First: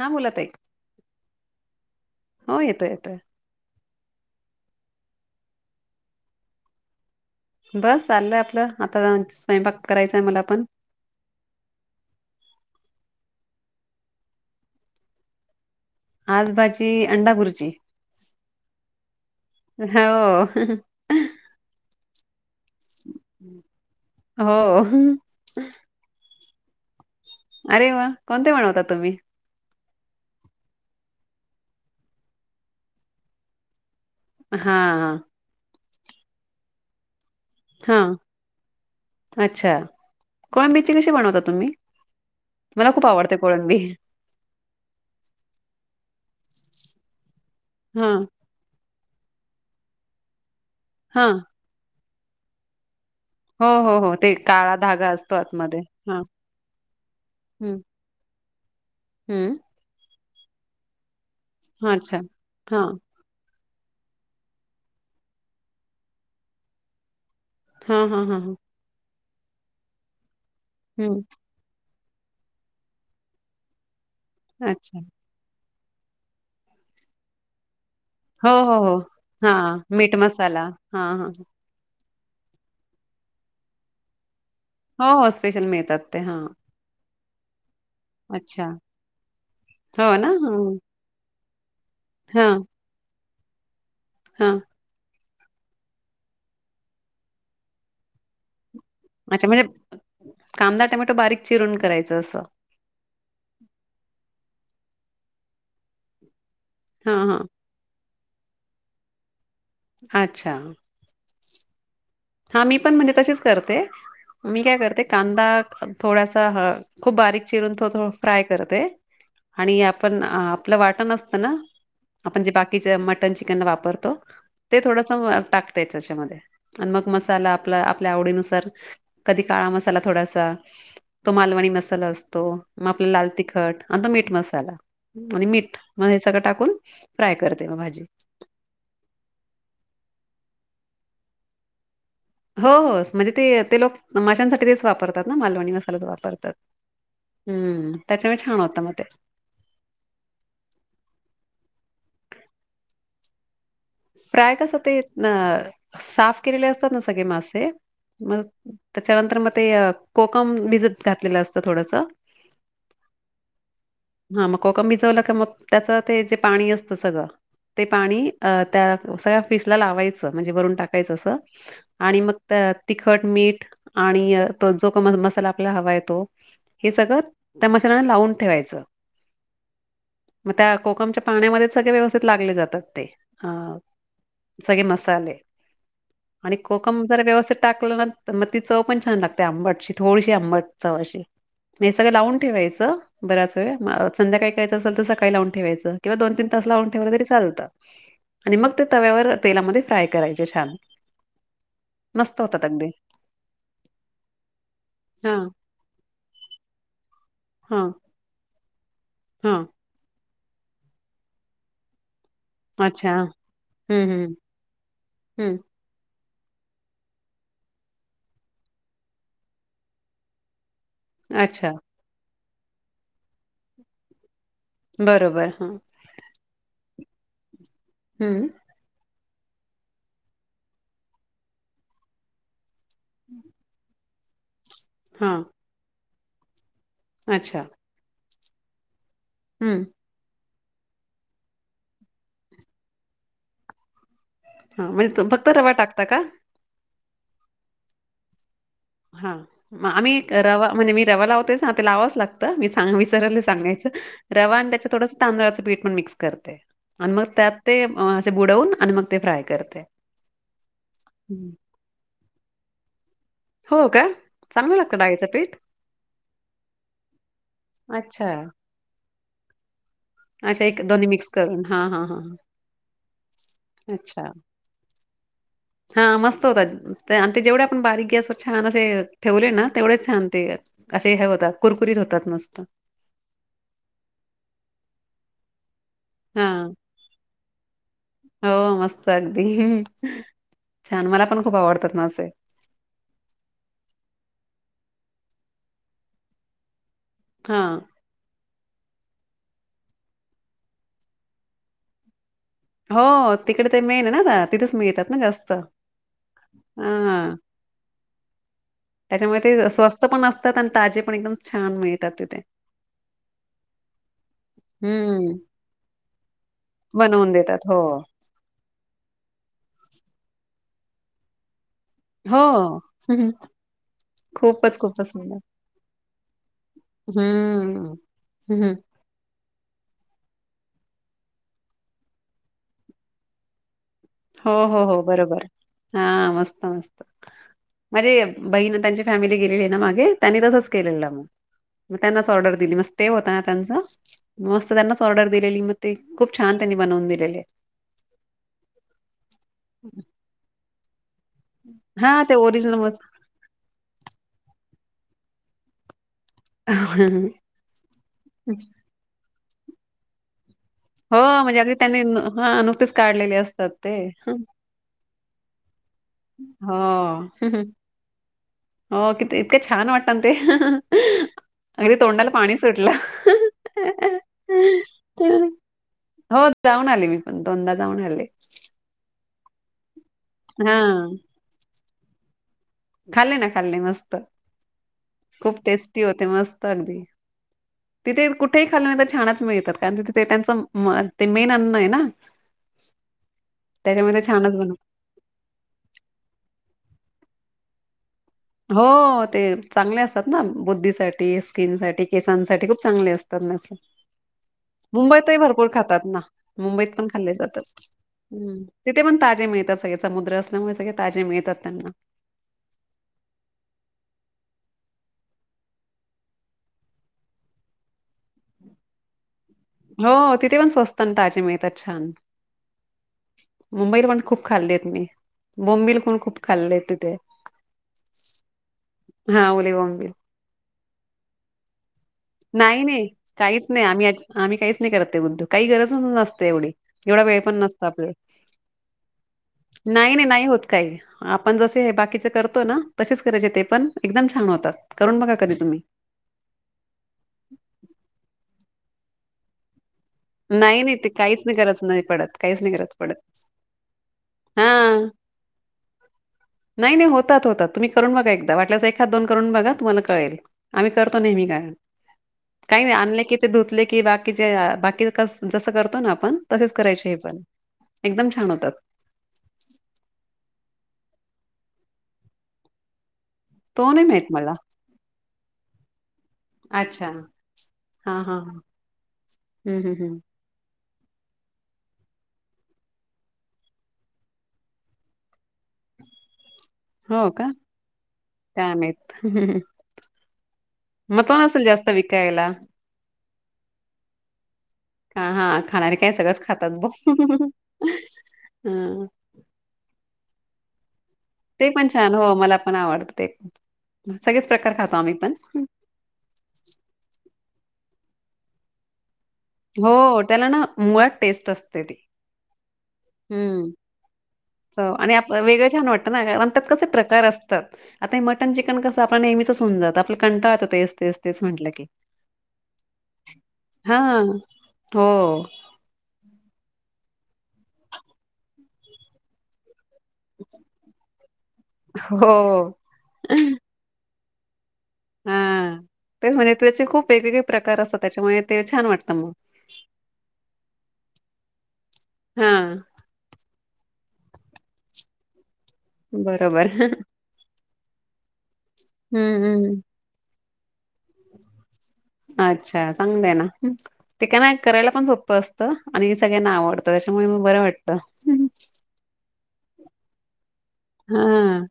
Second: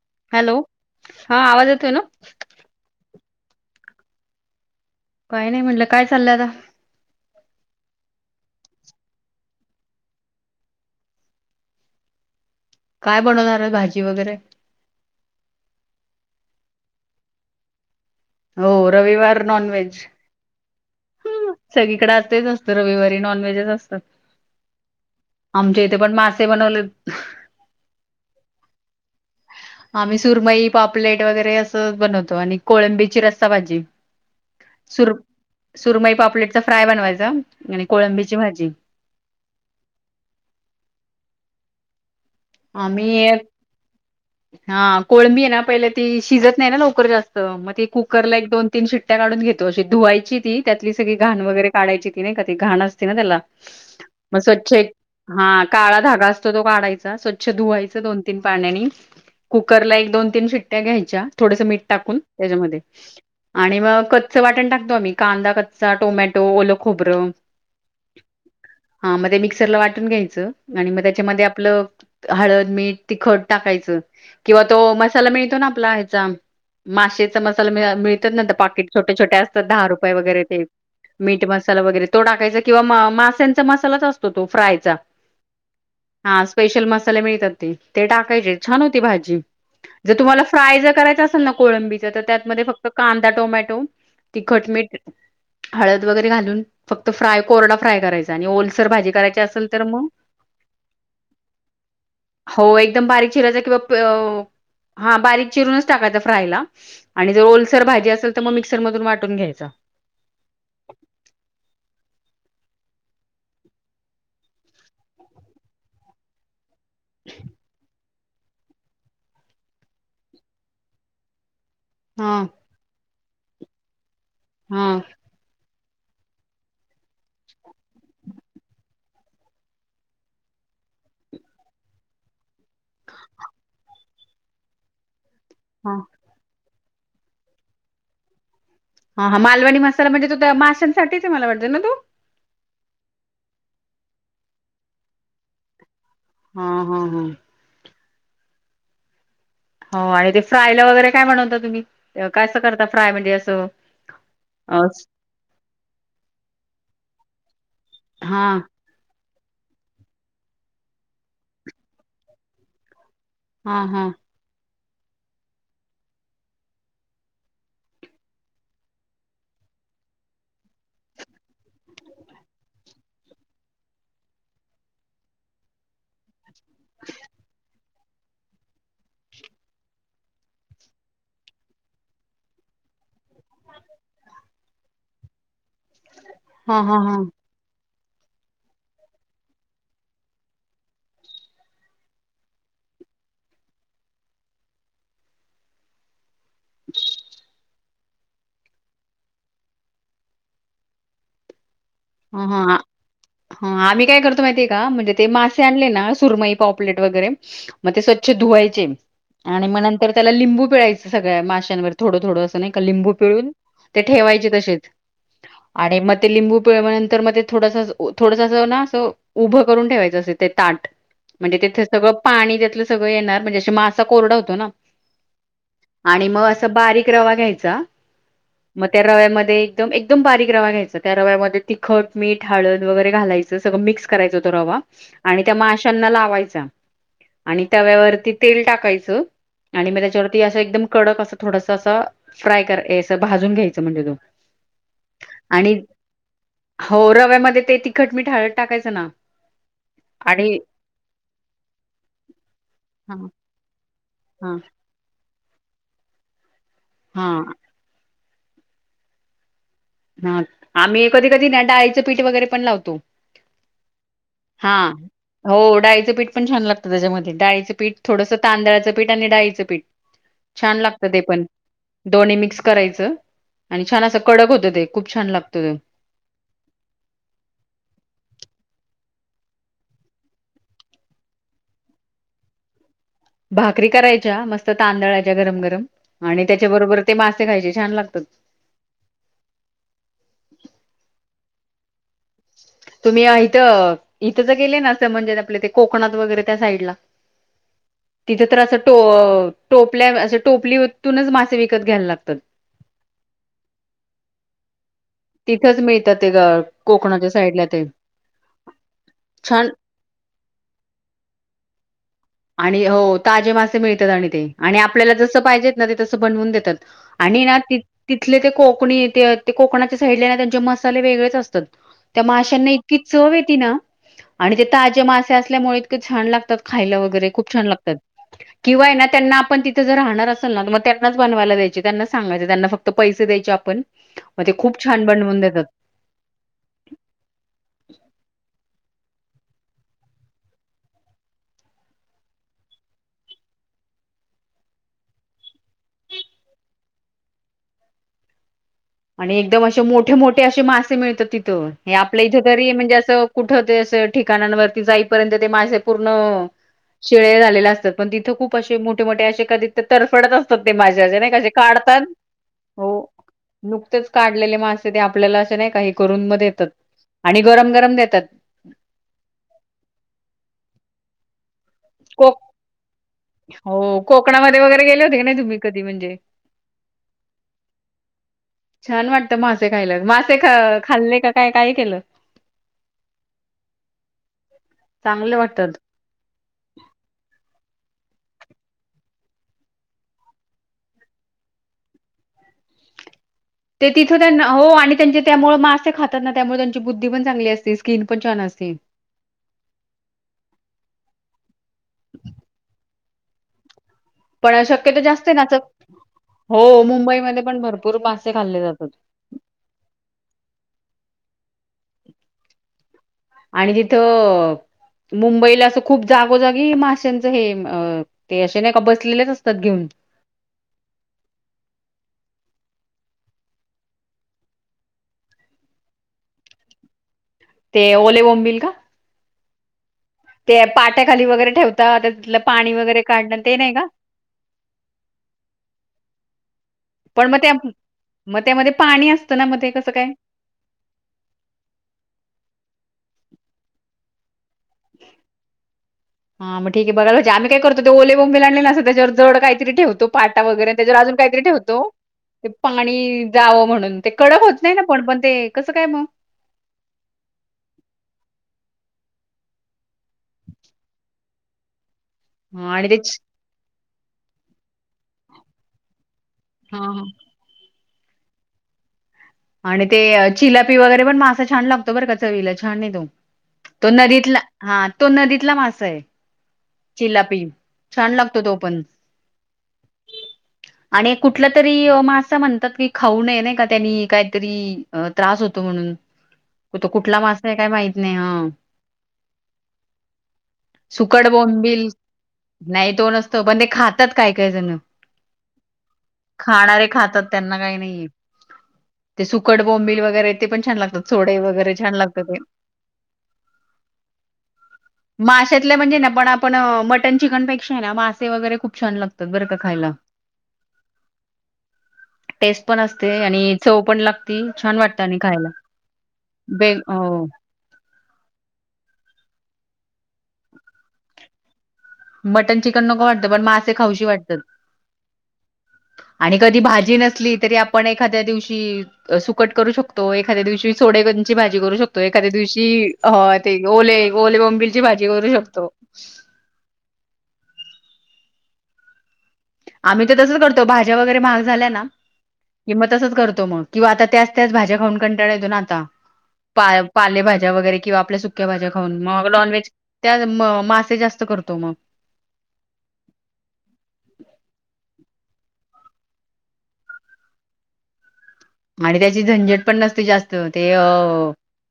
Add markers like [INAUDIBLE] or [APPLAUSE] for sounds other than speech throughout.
हा बोला ताई हा आवाज येतोय ना, हो येतोय येतोय काय नाही म्हटलं काय चाललंय आता. बस चाललंय आपलं आता जा स्वयंपाक करायचंय मला पण काय बनवणार आहे भाजी वगैरे, आजभजी अंडा खुरची हो रविवार [INAUDIBLE] नॉनव्हेज हो, सगळीकडे आ तेच असत रविवारी नॉन व्हेजच असत हो [INAUDIBLE] आमच्या इथे पण मा ते बनवलेत. अरे वा कोणते म्हनवता तुम्ही? आम्ही सुरमई, पापलेट वगैरे असं बनवतो आणि कोळंबीची रस्ता भाजी. हा हा. सुर सुरमई पापलेटचा फ्राय बनवायचा. आणि हा कोळंबीची भाजी अच्छा कोयबिची कशी बनवता तुम्ही? मला खूप आम्ही, आवडते कोळंबी हा कोळबी आहे ना पहिले ती शिजत नाही ना लवकर जास्त मग ती हा कुकरला एक दोन तीन शिट्ट्या काढून घेतो अशी धुवायची ती त्यातली सगळी हा घाण वगैरे काढयची. त नाही क घाण त्याला हो हो हो ते मग स्वच्छ काळा धागा असतो हा आतमध्ये काळा हा धागा असतो तो काढायचा स्वच अचछ हम्म धुवायचं दोन तीन पाण्यानी हम्म कुकरला एक दोन तीन फिट्ट्या घ्यायच्या. थोडस मीठ अच्छा टाकून त्याच्यामध्ये. हा आणि मग कच्च वाटण टाकतो आम्ही. कांदा कच्चा टोमॅटो, ओल खोबरं. हा हा हा हा. हा मध्ये मिक्सरला वाटून घ्यायचं. आणि मग हम्म त्याच्यामध्ये आपलं हळद, मीठ, तिखट टाकायचं किंवा तो अच्छा मसाला मिळतो ना चा माशचा मसाला मि मिळतात ना. हो तर हो पाकिट हो छोट्या छोट्या हा असतात दहा रुपये मीठ वगैरे ते मसाला हा हा मीट मसाला वगैरे तो टाकायचा किंवा म मासांचा मसालाच असतो तो फ्राय चा. हो, हो. स्पेशल मिळतात ते. ह हां. स्पेशल म मसाला मिळतात ते. ते टाकायचे अच्छा. छान होती भाजी. जर हो ना? तुम्हाला हं. फ्राय जर करायच असेल ना? कोळंबीचा तर हां, त्यातमध्ये फक्त कांदा, टोमॅटो ती हां. खटमीट हळद वगैरे घालून फक्त फ्राय कोरडा फ्राय करायचा. आणि ओ सर भाजी करायची अच्छा असेल म्हणजे तर मग कांदा, टोमॅटो बारीक चिरून करायचं असं. हो एकदम बारीक चिरायचा किंवा हा बारीक चिरूनच टाकायचा फ्रायला. हां, आणि जर हां. ओलसर भाजी असेल तर, मग मिक्सर मधून वाटून घ्यायच. अच्छा. हा मी पण म्हणजे तशीच करते. मी काय करते कांदा थोडासा खूप बारीक चिरून थोडं थोडं फ्राय करते. आणि आपण आपलं वाटा नसतं ना? आपण हां जे बाकीचे मटन चिकनला वापरतो. ते हां. थोडस टाकतय त्याच्यामध्ये. आणि मग मसाला आपला आपल्या आवडीनुसार कधी काळा मसाला थोडासा. तो मालवणी मसाला असतो. मग आपला लाल तिखट आणि तो मीठ मसाला. आणि मीठ हां म्ह हे सगळं टाकून फ्राय करते म भाजी. हा हा मालवणी मसाला म्हणजे तो माशांसाठीच मला वाटत ना तो? हो होस म्हणजे ते लोक माशांसाठी तेच वापरतात ना मालवणी मसालाच वापरात. हां हां हां. हम्म त्याच्यामुळे छान होत मग ते. हो आणि ते फ्रायला वगैरे काय म्हणवता तुम्ही? काय असं करता फ्राय म्हणजे असं? फ्राय कस अ ते ना साफ केलेले असतात ना सगळे मासे मग हां त्याच्यानंतर म ते कोकम भिजत घातलेलं असत थोडस. हा हम्. कोकम भजवला क मग त्याच ते जे पाणी असतं सगळं ते पाणी त्या सगळ्या फिश ला लावायचं म्हणजे वरून टाकायचं असं आणि मग त्या तिखट, मीठ आणि त जो का मसाला आपल्याला हवाय तो हे सगळं त्या मसाल्याना लावून ठेवायचं. ह् मग त्या कोकमच्या पाण्यामध्येच सगळे व्यवस्थित लागले जातात ते. अ सगळे मसाले. आणि हां हां कोकम हां जरा व्यवस्थित टाकल ना तर मग ती चव पण छान लागते आंबटची. थोडीशी आंबट चव अशी. म सगळं लावून ठेवायचं बराच वेळ. संध्याकाही करायचं असेल तर सकाळी लावून ठेवायचं किंवा दोन तीन तस लावून ठेवलं तरी चालतं. आणि मग ते तव्यावर तेलामध्ये फ्राय करायचे छान. मस्त होतात अगदी हा आम्ही काय करतो माहिती आहे का म्हणजे ते हां मासे आणले ना सुरमई पाॉपलेट वगैरे हां मग ते स्वच्छ धुवायचे हां आणि मग नंतर त्याला लिंबू पिळायच सगळ्या माशांवर थोडं ठ अच्छा हं हं हं पळ नंतर मग ते थोडस थोडस ना असं उभं करून ठेवायचं असं ते ताट म्हणजे अच्छा तेिथे सगळं पाणी त्यातलं सगळं येणार म्हणजे मासा कोरडा होत बरोबर हा बक रवा घ्याय हं म त्या रव्या [UNINTELLIGIBLE] म एकदम बारीक रवा्या घ्यायच त्या रव्यामध्ये तिखट मीठ हळद वगैरे घालायचं सगळं मिक्स कराय हो रवा हां आणि त्या माशांना लावायचा अच्छा आणि त्या ववरती तेल टाकायचं हं आणि म त्याच्यावरती अस एक कडक अस थोडस अस फ्राय करा भाजून घ्यायचं म्हणजे तो हा म्हणजे त फक्त रवा आणि टाकता का हो रव्यामध्ये ते तिखट मी हाळद हा म आम्ही रवा म्हणजे मी रवा लावतेच ना ते लावाच लागतं मी सां हा विसरयले सांगायचं. हा रवा आणि त्याच्या थोडंस तांदळाचं पीठ पण मिक्स करते. आणि मग हा त्यात ते बुडवून आणि मग ते फ्राय करते. हा आम्ही ए कधी कधी हं. ना डाळीचं पीठ वगैरे पण लावतो. हो का. हा चांगलं लागतं डाळीचं पीठ? हो डाळीचं पीठ पण छान लागतं त्याच्यामध्ये डाळीचं पीठ अच्छा. थोडस तांदळाचं पीठ त्यां डाईचं पिठ. अच्छा छान एक दोन्ही लागतं ते मिक्स पण करून. हां, हां, हां, दोन्ही मिक्स करायचं आणि छान असं कडक होतं ते. खूप छान लागतं ते. हा मस्त होतात आणि ते जेवढे आपण बारीक गॅसवय छान असे ठेवले ना तेवढेच छान ते असे हे होतात कुरकुरीत होतात मस्त. भाकरी करायच्या मस्त तांदळायच्या गरम गरम आणि हां. त्याच्या बरोबर ते मासे खायचे छान लागतात. हो, मस्त अगदी. छान मला पण खूप आवडतात मासे. तुम्ही इथं इथं ज गेले ना असं म्हणजे आपले ते कोकणात वगैरे त्या साईडला. हां. तिथं तर असं टो टोपल्या अस टोपलीतूनच मासे विकत घ्यायला लागतात. हो तिकडे ते मेन ये ना ना तिथेच मीळतात. तिथंच मिळतात ते ग कोकणाच्या साईडला ते. त्याच्यामुळे छान ते स्वस्त पण असतात आणि ताजे पण एकदम छान मिळतात तिथे. आणि हो ताजे मासे मिळतात आणि ते आणि आपल्याला हम्म जसं पाहिजेत ना ते तसं बनवून देतात. बनवून आणि ना देतात ति हो तिथले ते कोकणी ते कोकणाच्या साईडला ना त्यांचे मसाले वेगळेच असतात. त्या हो माश्यांना इतकी हम्म. चव येती ना. आणि ते खूपच ताज्या खूपच मासे सुंदर असल्यामुळे इतके छान लागतात खाय व गैरे खूप छान हम्म लागतात. हम्म. किंवा आहे ना त्याना आपण तिथं जर राहणार असेल ना तर मग त्यांनाच बनवायला द्यायचे त्यांनाच सांगायच त्यांना फक्त पैसे द्याचे आपण मग हो ते खूप हो हो छान बनवून बरोबर देतात. हा मस्त मस्त म्हणजे बहीण त्यांच्या फॅमिली गेलेली ना मागे त्यांनी तसंच केलेलं मग. मग त्यांनाच ऑर्डर दिली म ते होता ना त्यांच मस्त त्यांनाच ऑर्डर दिलेली मग ते खूप छान त्यांनी बनवून दिलेले. आणि एकदम असे मोठे मोठे असे मासे मिळतात. तिथं हा आपल्या ते इथं तरी ओरिजिनल म्हणजे अस मस्त कुठ ठिकाणवरती जापर्यंत ते मासे शेळे झाले असतात पण तिथं खूप असे मोठे मोठे असे कधी तफडत अस तात ते मासे हो, असे नाही का म्हणजे अगदी काढतात, त्यांनी न हां, नुकतेच हो. काढलेले असतात ते. नुकतेच हो. काढलेले मासे ते आपल्याला असे नाही का हे करून मग देतात आणि गरम गरम देतात. हो किती इतकं छान वाटत ना ते अगदी तोंडाला कोक पाणी सुटलं. हो कोकणामध्ये वगैरे गेले होते की नाही तुम्ही कधी म्हणजे? हो जाऊन आले मी पण दोनदा जाऊन आले. छान वाटतं मासे खायला मासे ख हां, खाल्ले काय? काय केलं? खाल्ले ना खाल्ले मस्त चांगले खूप वाटतात. टेस्टी होते मस्त अगदी. तिथे कुठेही खाल्लं नाही तर छानच मिळतात, कारण तिथे त्यांच ते मेन अन्नये ना. [INAUDIBLE] ते तिथं त्याच्यामध्ये त्यांना छानच हो बनवतात. आणि त्यांचे त्यामुळे मासे खातात ना त्यामुळे त्यांची बुद्धी पण चांगली असते स्किन पण छान असते. हो ते चांगले असतात ना बुद्धीसाठी, स्किन साठी, केसांसाठी खूप चांगले असतात. तरण असं. पण शक्यतो जास्त ना अस हो मुंबईमध्ये पण भरपूर पा हम्म तिथ पण ताजे मिळतात सगळे समुद्र असल्यामुळे सगळे ताजे मिळ तात त्यांना. आणि तिथं मुंबईला असं खूप जागोजागी माश्यांचं हे ते असे नाही का बसलेलेच अस हो तिथे पण स्वस्त न ताजे मेळतात छान. मुंबईत पण खूप खाल्लीयेत मी बोंबील पण खूप खाल्लेय तिथे. ते ओले बोंबिल का? हा ओले बोंबील. ते पाट्याखाली वगैरे ठेवताात. नाही नाही काहीच नाही आम्ही आम्ही काहीच नाही करत ते उद्योग काही गरजच नसते एवढी एव ढा मग वेळ त्या पण नस्त आपल्याला, मग त्यामध्ये पाणी असतं ना मग ते कसं काय नाहीन नाही होत काही आपण जसे बाकी चे करतो ना तसेच करायचे ते पण एकदम छन होतात, करून बघा कधी तुम्ही. बरा म्हणजे आम्ही काय करतो ते ओले बोंबील आणले असत त्यावर जड काहीतरी ठवतो. पाटा वगैरे नाही नाही त्याच्यावर ते अजून काहीतरी काहीच नाही गरज ठेवतो नाही पडत. काहीच नाही गरज पडत. पाणी जावं म्हणून ते कडक होत नाही ना पण हां. प ण ते कसं काय मग. नाही नाही होतात होताात तुम्ही करून बघा एकदा वाट एखाद दोन करून बघा तुम्हाला कळेल आम्ही करतो नेहमी कायम. हा काही आणि नाही आणले की ते धुतले की बाकीचे बाकी जस करतो ना आपण तसेच हा कराय हा हे पण एकदम छान होतात. आणि ते चिलापी वगैरे पण मासाा छान लागतो बर का चवीला छाने तो. तो नाही माहीत नदीतला मला. हा तो नदीतला मासाये. अच्छा. चिलापी छान हां, हां, लागतो तो हां. पण. हं, हं, हं. आणि एक कुठलं तरी मासा म्हणतात की खाऊ नये नाही का त्यांनी काय तरी त्रास होतो म्हणून. कु तो कुठला हो का? मासाये काय माहित नाही हा. काय माहीत. मग सुकड तो नसेल बोंबिल जास्त विकायला. नाही तो नसत पण ते खातात काय काय जण. हा हा खाणारे काय सगळंच खातात खाणारे बो त्यांना काही नाहीये ह. ते सुकट बोंबिल वगैरे ते पण छान लागतात चोडे ते वगैरे पण छान लागत हो, ते. मला पण आवडतं ते. सगळेच प्रकार खातो आम्ही पण. माश्यातलं म्हणजे ना बर आपण मटन चिकन पेक्षाय ना मासा वगैरे खूप छान लागते. हो त्याला ना मुळात टेस्ट असते ती. टेस्ट पण असते आणि हं. चव पण लागती. छान वाटतं आणि आप खायला वेगळं छान वाटतं ना त्यात बे कसे प्रकार हो असतात आता हे मटन चिकन कसं आपण नेहमीच होऊ जात आप कंटाळा यतो तेच तेच तेच म्हटलं की. मटन चिकन नको वाटत पण मासे खाऊशी हां. वाटतत हो, आणि कधी भाजी जी नसली तरी आपण एखाद्या दिवशी सुकट करू शकतो. एखाद्या दिवशी सोडेगनची भाजी करू शकतो, एखाद्या दिवशी हो. ह ते ओले ओले बोंबील ची भाजी करू शकतो. हां. तेच म्हणजे त्याचे खूप वेगवेगळे प्रकार असतात, त्याच्यामुळे ते छान वाटतं म. आम्ही तर तसच करतो भाज्या वगैरे महाग झाल्या ना किं हां, म तसच करतो म. किंवा आता त्याच त्याच भाज्या खाऊन कंटाळ येतो ना आता, बरोबर. पा पाले भाज्या वगैरे किंवा आपल्या सुक्या भाज्या. अन मग हं, नॉनव्हेज हं. त्या म मासे जास्त करतो मग [INAUDIBLE] अच्छा चांगलंय ना ते का ना करायला पण सोपं असतं आणि मी सगळ्यांना आवडतं त्याच्यामुळे म बरं वाटतं आणि त्याची झंझट पण नसते जास्त ते अ हां,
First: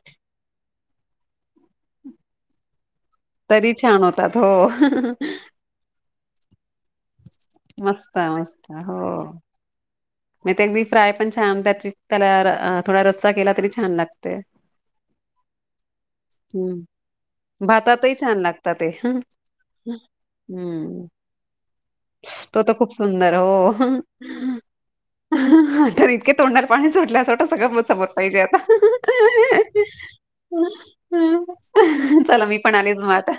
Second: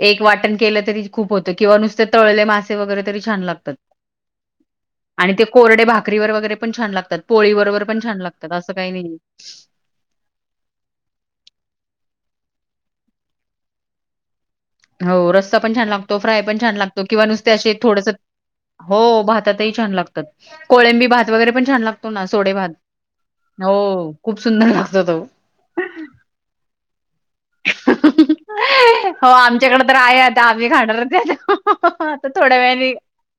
[INAUDIBLE] एक वाटण केलं खूप होतं किंवा नुसते तळले मासे वगैर छान तरी लागतात छान होतात. हो. [INAUDIBLE] आणि ते कोरडे भाकरीवर वगैरे पण छान लागतात पोळी बरोबर पण मस्त छान लागतात असं काही नाही म ते अगदी फ्राय पण छान त्या त्याला थोडा रस्सा केला तरी छान लागते हो रस्ता पण छान लागतो फ्राय पण छान हम्म लागतो किंवा नुसते असे थोडस भातातही छान लागतात ते हो भातातही छान लागतात कोळंबी हम्म भात वगैरे पण छान लागतात तो ना सोडे तर भात खूप सुंदर [INAUDIBLE] हो खूप सुंदर लागतो तो [INAUDIBLE] तर इतके तोंडाला [UNINTELLIGIBLE] हो आमच्याकडे तर आहे आता आम्ही खाणारच आहे आता आता चला थोड्या मी पण वेळाने आलेच म आता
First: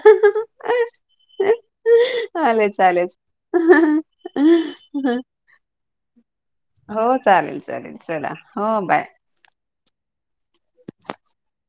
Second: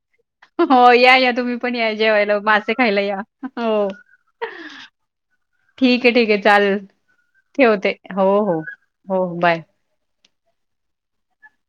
हो या या तुम्ही पण या जेवायला [UNINTELLIGIBLE] मासे आलेच खायला या आलेच हो [UNINTELLIGIBLE] ठीक आहे ठीक आहे चालेल. हो चालेल ठेवते. चालेल चला हो बाय. हो बाय. [INAUDIBLE]